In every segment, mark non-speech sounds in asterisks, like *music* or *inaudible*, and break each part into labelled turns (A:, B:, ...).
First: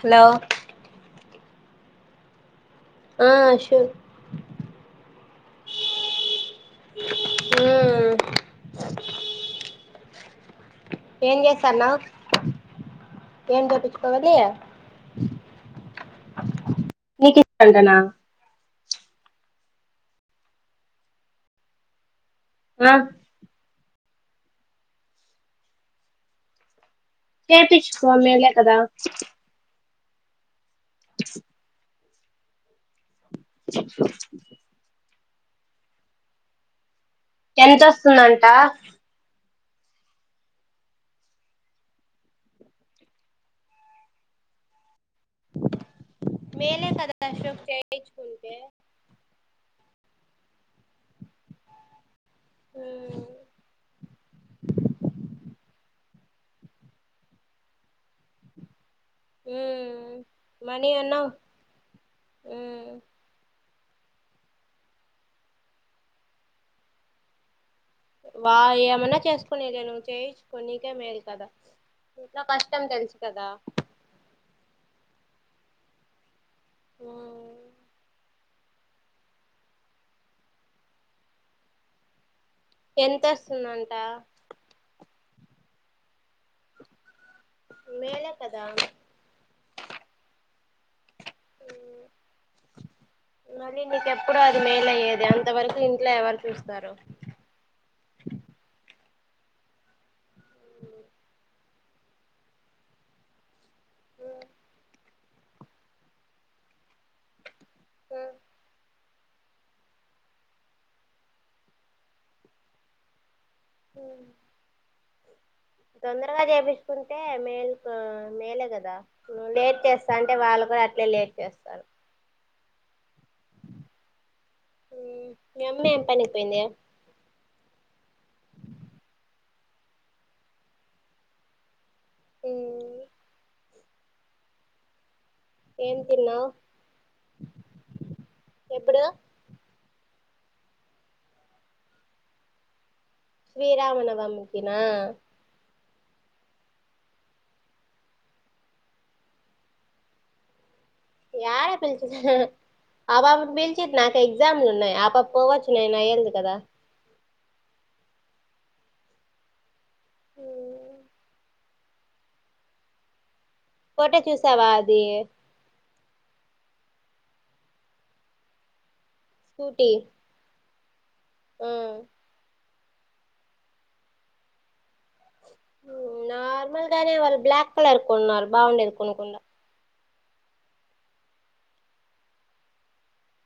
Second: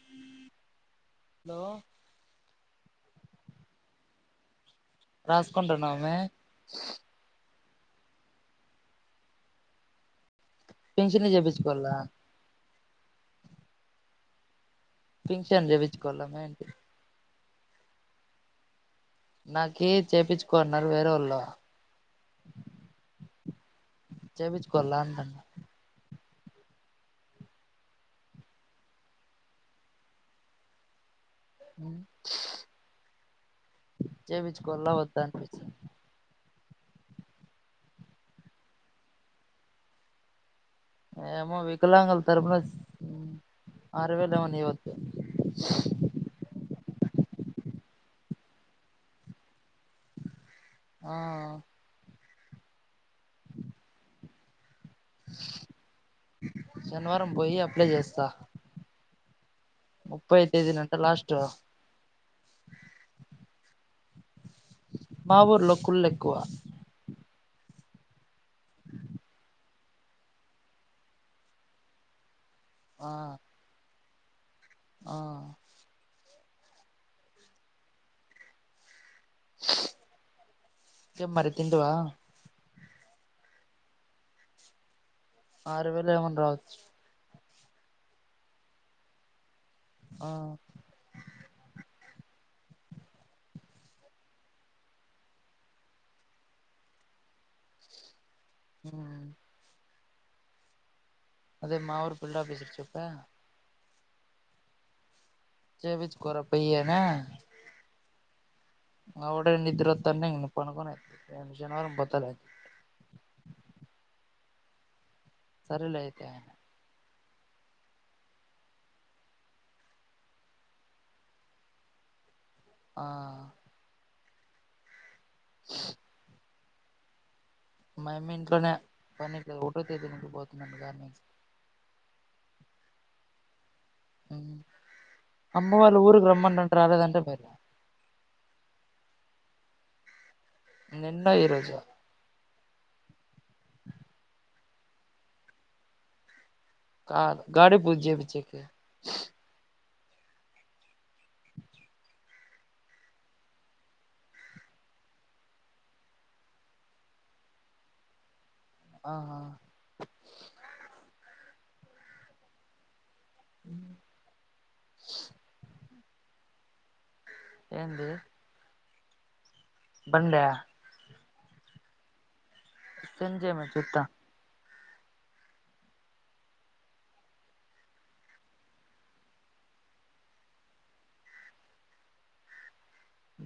A: Hello.
B: Hello
A: ఆ అషూ.
B: రాసుకుంటున్నావ అమ్మి
A: అ
B: ఫింక్షన్ జేబిచుకోల్లా.
A: ఏం జేపిచ్చుకోవాలి.?
B: ఫింక్షన్ జేపిచు. కోల్లమే ఆన్టి.
A: నీకు *unintelligible*
B: నాకీ చేపిచ్చుకోన్నారు వేరే వొళ్ళు.
A: ఆ.
B: చెపిచ్చుకోల్ల అంటాన్న.
A: చెపిచ్చుకో మేలే కదా. !
B: చెపిచుకోల్న వద్ద్ దా అన్పిచిం.
A: ఎంతొస్తుందంటా.? !
B: ఏమో వికలాంగుల్ తరపునా అరవేలెవన్న ఇవ.
A: మేలే కద అశోక్ చేచ్కుంట
B: ఆ
A: హ్మ్మ్
B: శనివారం పోయి అప్లై చేస్తా
A: మ్మ్
B: ముప్పై తేదీన
A: మనీ
B: అంటా
A: అన్నా
B: లాస్ట్
A: మ్మ్
B: మా ఊర్లో కుళ్ళు ఎక్కువ
A: వా ఏమన్నా చేసుకునేద నువ్వు చేయించు కొన్నికే మేల్ కదా నా కష్టం
B: ఆ
A: తెలుసు కదా
B: ఆ
A: ఓ
B: ఏ మరి తింటి వా
A: ఎంత వస్తుందంట
B: ఆరు వేలు ఏమన్నా రావచ్చు
A: మెలే కద
B: ఆ
A: మళ్ళీ నీకెప్పుడు అది మేలయ్యేది అంతవరకు ఇంట్లో ఎవరు చూస్తారు
B: హ్మ్మ్ అదే మా ఊర్ ఫిల్డ్ ఆఫీస్ర్చ్చప్ప చేపించుకోరా పొయ్యి అని
A: స
B: ఆవిడే నిద్రోత్తన్న ఇక పనికునే రేపు శనివారం పోతాలే
A: హ్మ్మ్
B: సరేలే అయితే
A: తొందరగా
B: అన్న
A: చేపిస్తుకుంట అంటే మేల్ మేలే కదా ను లేట్ చేస్తా అంటే వాళ్ళు కూడా అట్లే లేట్ చేస్తారు
B: ఆ
A: మీ అమ్మ ఏం పని కి పోయింది
B: మాయమ్మ ఇంట్లోనే పనికి ఒకటో తేదీ నుండి పోతుందంట గాని
A: ఉమ్
B: హ్మ్మ్ అమ్మ
A: ఏం
B: వాళ్ళ ఊరుకి
A: తిన్నావు
B: రమ్మన్నాటే రాలేదంట మీరు
A: ఎప్పుడు
B: నిన్న ఈ రోజు
A: శ్రీరామనవమి కినా
B: కాదు గాడి పూజ చెపిచ్చే కి
A: ఏల పిలిచేది ఆదివారం నుంచి నాకు ఎగ్జామ్లు ఉన్నాయి ఆ పాప పోవచ్చు నేనా అయ్యలేదు కదా
B: ఆ
A: హ్మ్మ్ ఫోటో చూసావా అది
B: ఏంది బండా
A: హ్మ్మ్
B: సెండ్ చేయమను చూత్తా
A: నార్మల్ గానే వాళ్ళు బ్లాక్ కలర్ కొన్నారు బాగుండేది కొనకుండా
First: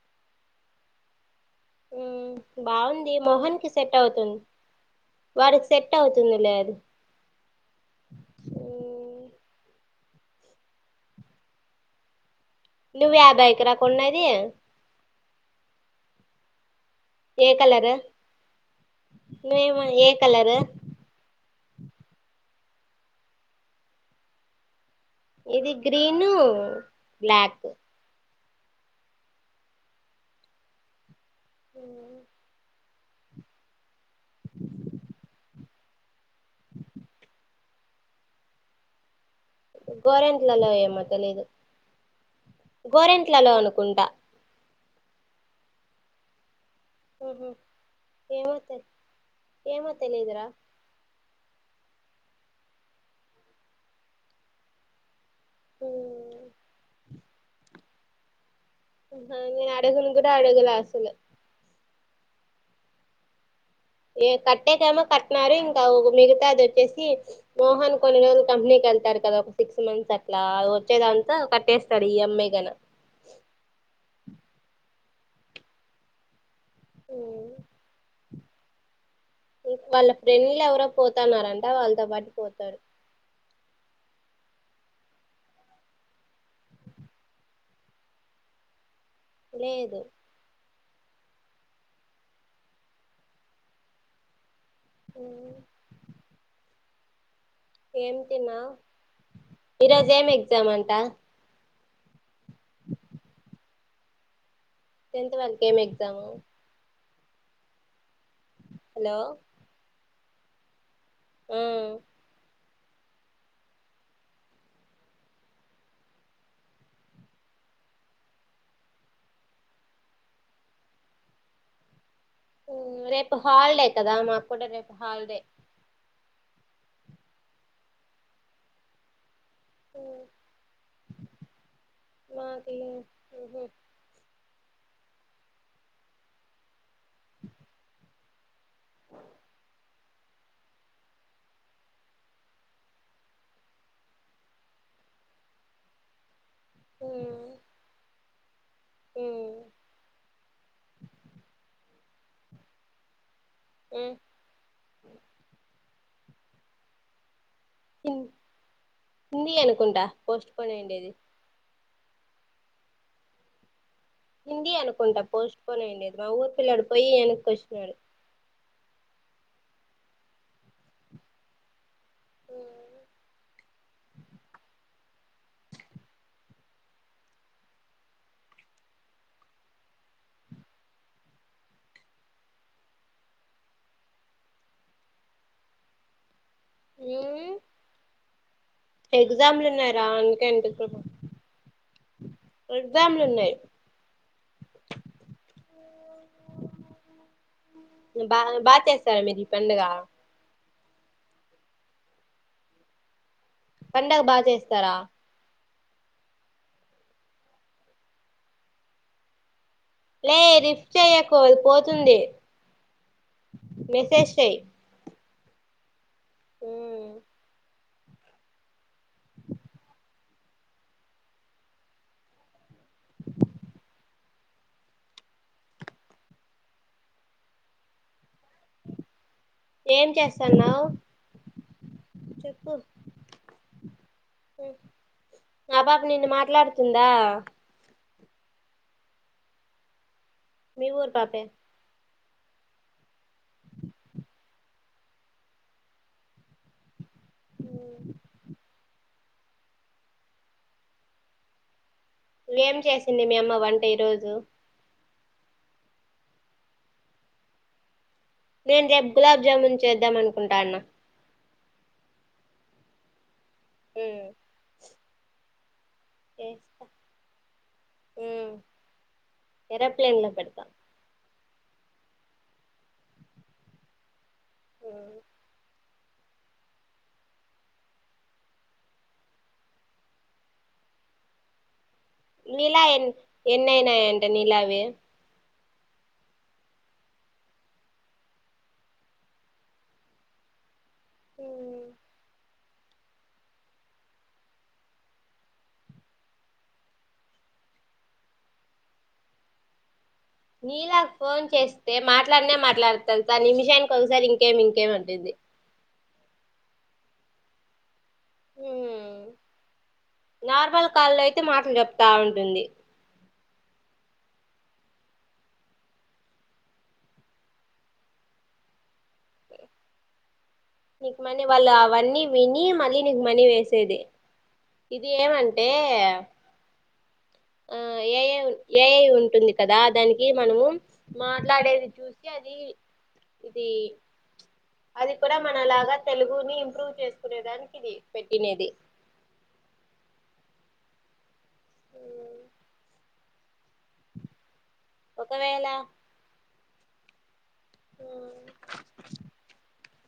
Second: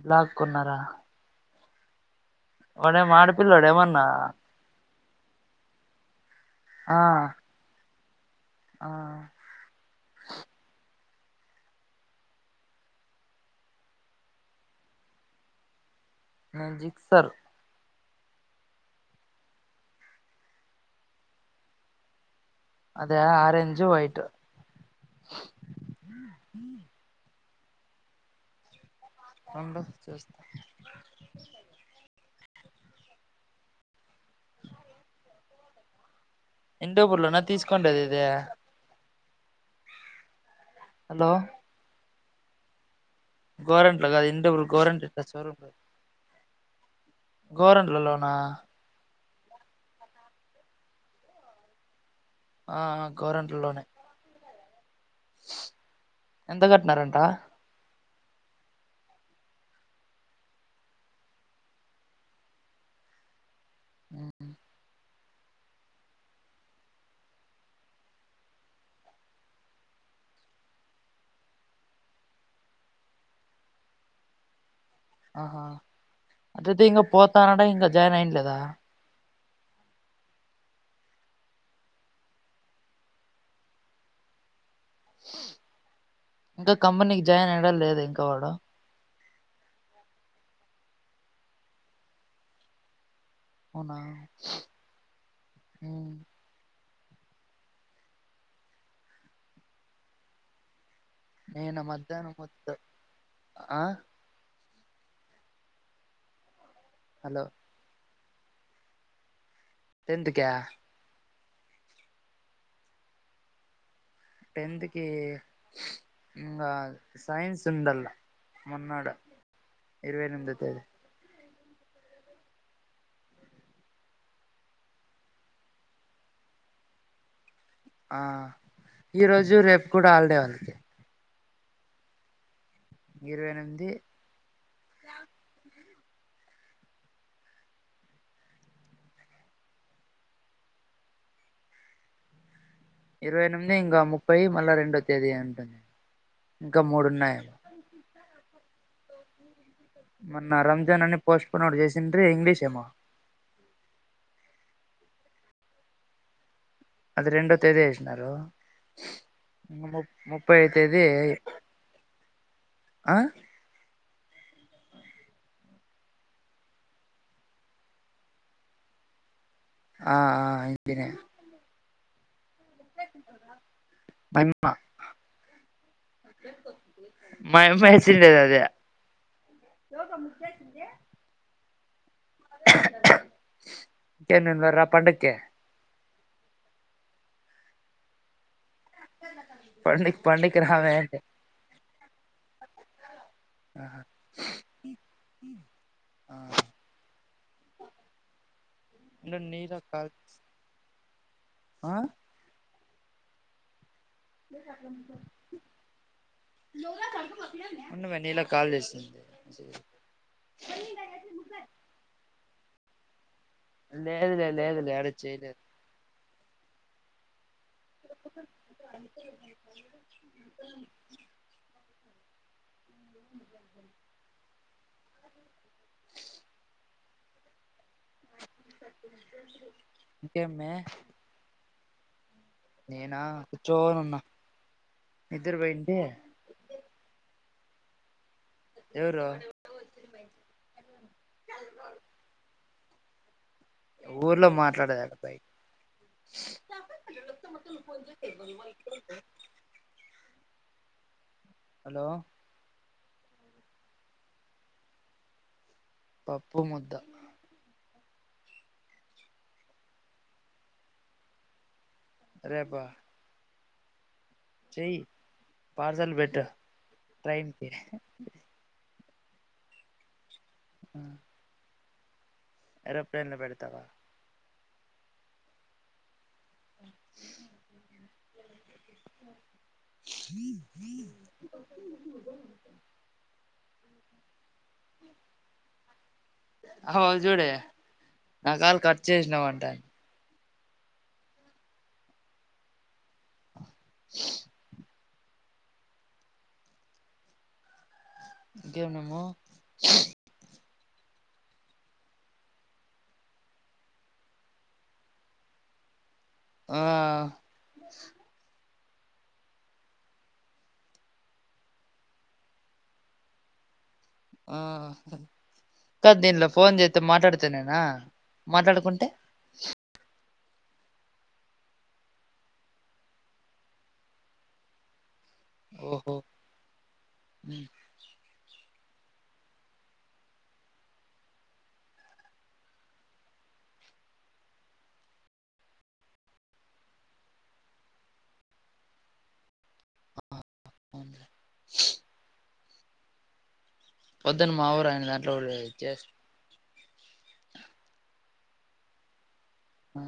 B: బ్లాక్ కొన్నారా
A: ఉహు బాగుంది మోహన్
B: ఆడపిల్లోడా
A: కి సెట్
B: ఏమన్నా
A: అవుతుంది వాడికి సెట్ అవుతు తుంది లే అది
B: ఆ ఆ
A: నువ్వు యా భైకు రా కొన్నది
B: హజి
A: ఏ కలరు నే మా ఏ కలర్ రు
B: ఆదా ఆరెంజ్ వైట్
A: ఇది గ్రీను బ్లాక్
B: రెండు చూస్తా
A: *inaudible*
B: ఇంటోపుుర్లోనా తీసుకోండది ఇదే
A: గొరన్ లేలో ఏమో
B: హలో
A: తెలియదు గోరెంట్లలో అనుకుంటా
B: గోరంట్ల టచ్వరు
A: మ్మ్
B: గోరంట్లలోనా
A: ఏమో తె ఏమో తెలియదురా
B: ఆ ఆ గోరంట్ల లోనే ఎంత
A: మ్మ్
B: కట్టినారంట
A: అహ నేను ఆడగునకూడా ఆడగలే అస్సులు ఏ కట్టే కేమోకట్ట న్నారు ఇంకా మిగతా అది వచ్చేసి మోహన్ కొన్ని రోజులు కంపెనీకి వెళ్తారు కదా ఒక సిక్స్ మంత్స్ అట్లా వచ్చేదాంతా కట్టేస్తాడు ఈ యం. ఐ గన
B: ఆహా అట్లయితే ఇంకా పోతానాడఇంకా జాయిన్ అయ్యిండ్లే దా
A: ఇం వాళ్ళ ఫ్రెండ్లు ఎవరో పోతున్నారంట వాళ్ళతో పాటు పోతారు
B: ఇంకా కంపెనీకి జాయిన్ అయినాడలేద ఇంకా వాడు
A: లేదు
B: అవునా
A: *inaudible* ఏమి తిన్నా ఈరోజ ఏం ఎగ్జామ్ అంటా
B: నేన మధ్యాహ్నం మొత్తం ఆ
A: టెన్త్ వరకు ఏమి ఎగ్జామ్ ము
B: హలో
A: హలో
B: టెన్న్త్ క్యా
A: ఉ
B: టెన్న్త్కి ఇంగా సైన్స్ ఉండల్లా మొన్నాడు, ఇరవై ఎనిమిదొ తేదీ.
A: ఉ రేపు హాలిడే కదా మాకు కూడా రేపు హాలిడే
B: ఆ ఈ రోజు జు రేపు కూడా హాళ్డేవాళ్ళకి
A: మా
B: లవ్ ఇరవై ఎనిమిది, ఇంకా ముప్పై, మల్ల రెండో తేదీ అంటుంది. ఇంకా మూడున్నాయ *unintelligible*
A: ఉ
B: ఇంటర్వి ఇంగ్లీష్ ఏమో
A: ఉ
B: అది రెండొ తేదీ
A: ఉ
B: వేసినారు,
A: హిందీ
B: ఇంగ
A: అనుకుంటా
B: ముప్
A: పోస్ట్
B: ముప్పయో
A: పోన్
B: తేదీ
A: అయిండేది
B: ఆ
A: హింది అనుకుంటా పోస్ట్పోన్ అయిండెది, మా ఊరు పిల్లొడు పోయి యానకోచినాడు.
B: ఆ ఆ హిందీ నే మాయీమ్మ జెడ్ మాయీమ్మేసిండేది అదే. ఇంకేం నేనుడరా పండక్కి
A: ఏ ఎగ్జామ్లు ఉన్నాయి రా
B: పండక్కి
A: అందుకే
B: పండక్కి రావే
A: ఇంటికూడాపో
B: అంటే
A: *unintelligible* ఎగ్జామ్ లున్నాయి. బా బాగా చేస్తారా,
B: ఉండు
A: మీరి ఈ
B: నీలా
A: పండుగ.
B: కాల్ ఆ
A: పండగ బాచేస్తారా
B: ఉండుమే నీలా కాల్ చేసింది
A: లే రిఫ్ చెయకు ఆది పోతుంది మెసేజ్
B: లేదులే లేదులే యడ చైలా
A: హు
B: *inaudible* *inaudible*
A: ఏం
B: ఇంకేమె
A: చేస్తన్నావ్ చెప్పు
B: నేనా కూర్చోనున్నా నిద్దర
A: ఆ
B: పోయింటి
A: పాప నిన్ను మాట్లాడుతుందా
B: ఎవరు
A: మీ ఊరు పాపే
B: ఊర్లో మాట్లాడేది కాదు అబ్బాయ్ *unintelligible* హలో
A: ఏం చేసింది మీ అమ్మ వంట ఈ రోజు
B: పప్పు ముద్ద
A: నేను రేపు గులాబ్ జామున్ చేద్దాం అనుకుంటాన్నా
B: రేపా
A: ఉ
B: చెయ్ పార్సల్ వెట్టూ
A: చేస్తా
B: ట్రైన్ కి
A: ఉమ్ ఏరోప్లేన్ లో పెడతా
B: ఉ ఏరొప్లేన్ లో పెడతావా హ
A: నీలా ఎన్ ఎన్నైనాయంట నీలా వి
B: *unintelligible* చూడీ నా కాళ్ కట్ చేసినవంటాంది
A: ఉ
B: ఓ ఇంకేమ్ నమొ
A: నీలా క్ ఫోన్ చేస్తే మాట్లాన్నే మాట్లాడతాది కాని నిమిషానికి కొగసారి ఇంకేమ్ ఇంకేమ్ అంటుద్ది
B: ఆ
A: ఉమ్ నార్మల్ కాల్లో అయితే మాట్లు జొప్తా ఉంటుంది
B: ఆ కాద్ దీనిలో ఫోన్ జేత్తే మాట్లాడితేనేనా మాట్లాడకుంటే
A: నీకి మనీ వాళ్ళు అవన్నీ విని మళ్ళీ నీకు మనీ వేసేది ఇది ఏమంటే
B: ఓహో
A: ఆ ఏ ఐ వు ఏఐ ఉంటుంది కదా దానికి మనము మాట్లాడేది చూసి అది ఇది అది కూడా మనలాగా తెలుగుని ఇంప్రూవ్ చేసుకునే దానికి ఇది పెట్టిన్నేది
B: పొద్దున మావొ పన్నెండు గంట్లవ్వుడు
A: ఒకవేళ
B: చేస్
A: *unintelligible*
B: మా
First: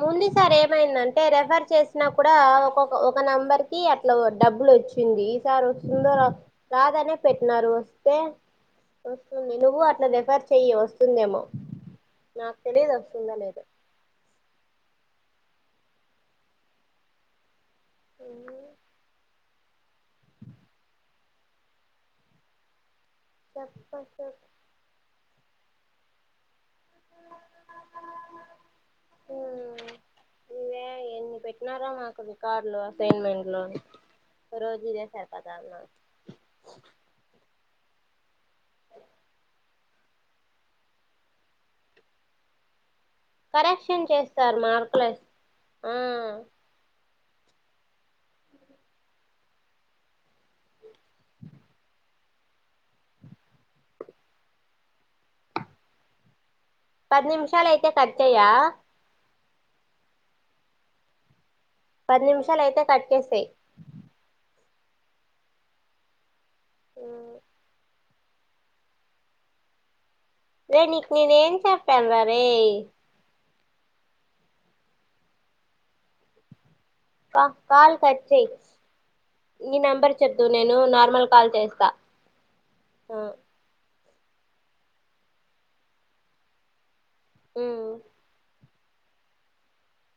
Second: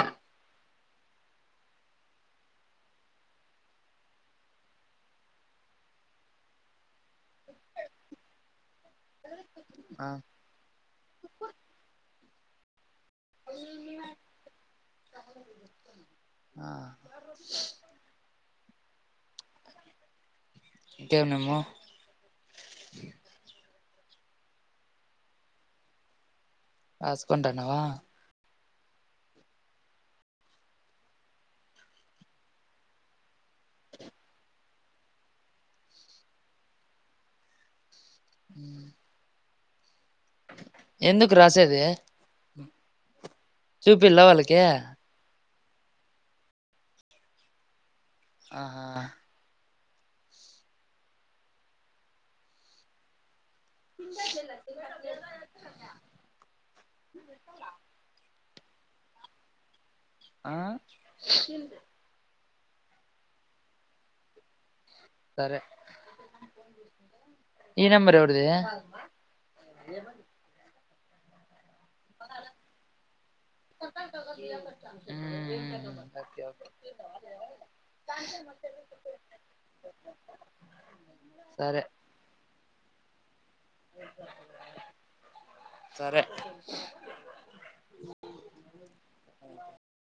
A: ముందు సారి ఏమైందంటే రెఫర్ చేసినా కూడా ఒకొక్క ఒక నెంబర్ కి అట్లా డబ్బులొచ్చింది ఈ సారి వొస్తుందొ రాద్ రాదనే పెట్నారు వస్తే వస్తుంది నువ్వు అట్లా
B: ఆ
A: రెఫర్ చెయ్యి వస్తుందేమో నాక్ తెలిదు అవ్ వొత్తుందో లేదొ
B: ఆ
A: ఆ
B: ఇంకేం ఇమ్ము
A: చొప్ప చొప్
B: రాసుకుంటన్నవా
A: ఆ ఇవే ఎన్ని పెట్నారో మాకు రికార్డులు అసైన్మెంట్లు రోజు ఇదే సరిపోతాంది నాకి
B: ఉ ఎందుకు రాసేది
A: కరెక్షన్
B: చూపిల్ల
A: చేస్తారు
B: వాళ్ళకి
A: మార్కులెస్ ఆ
B: ఆహా
A: పది నిమిషాలు అయితే కట్ చేయా
B: ఆ
A: పది నిమిషాలు అయితే కట్ చేసేయ్
B: సరే ఈ నెంబర్ ఎవర్ది
A: రే నేను నీకు నేను ఏం చెప్పాను రరే
B: ఒకే ఒకే
A: కాల్ కట్ చే నీ నెంబర్ చెప్దు నేను నార్మల్ కాల్ చేస్త
B: సరే సరే
A: ఉమ్
B: అహ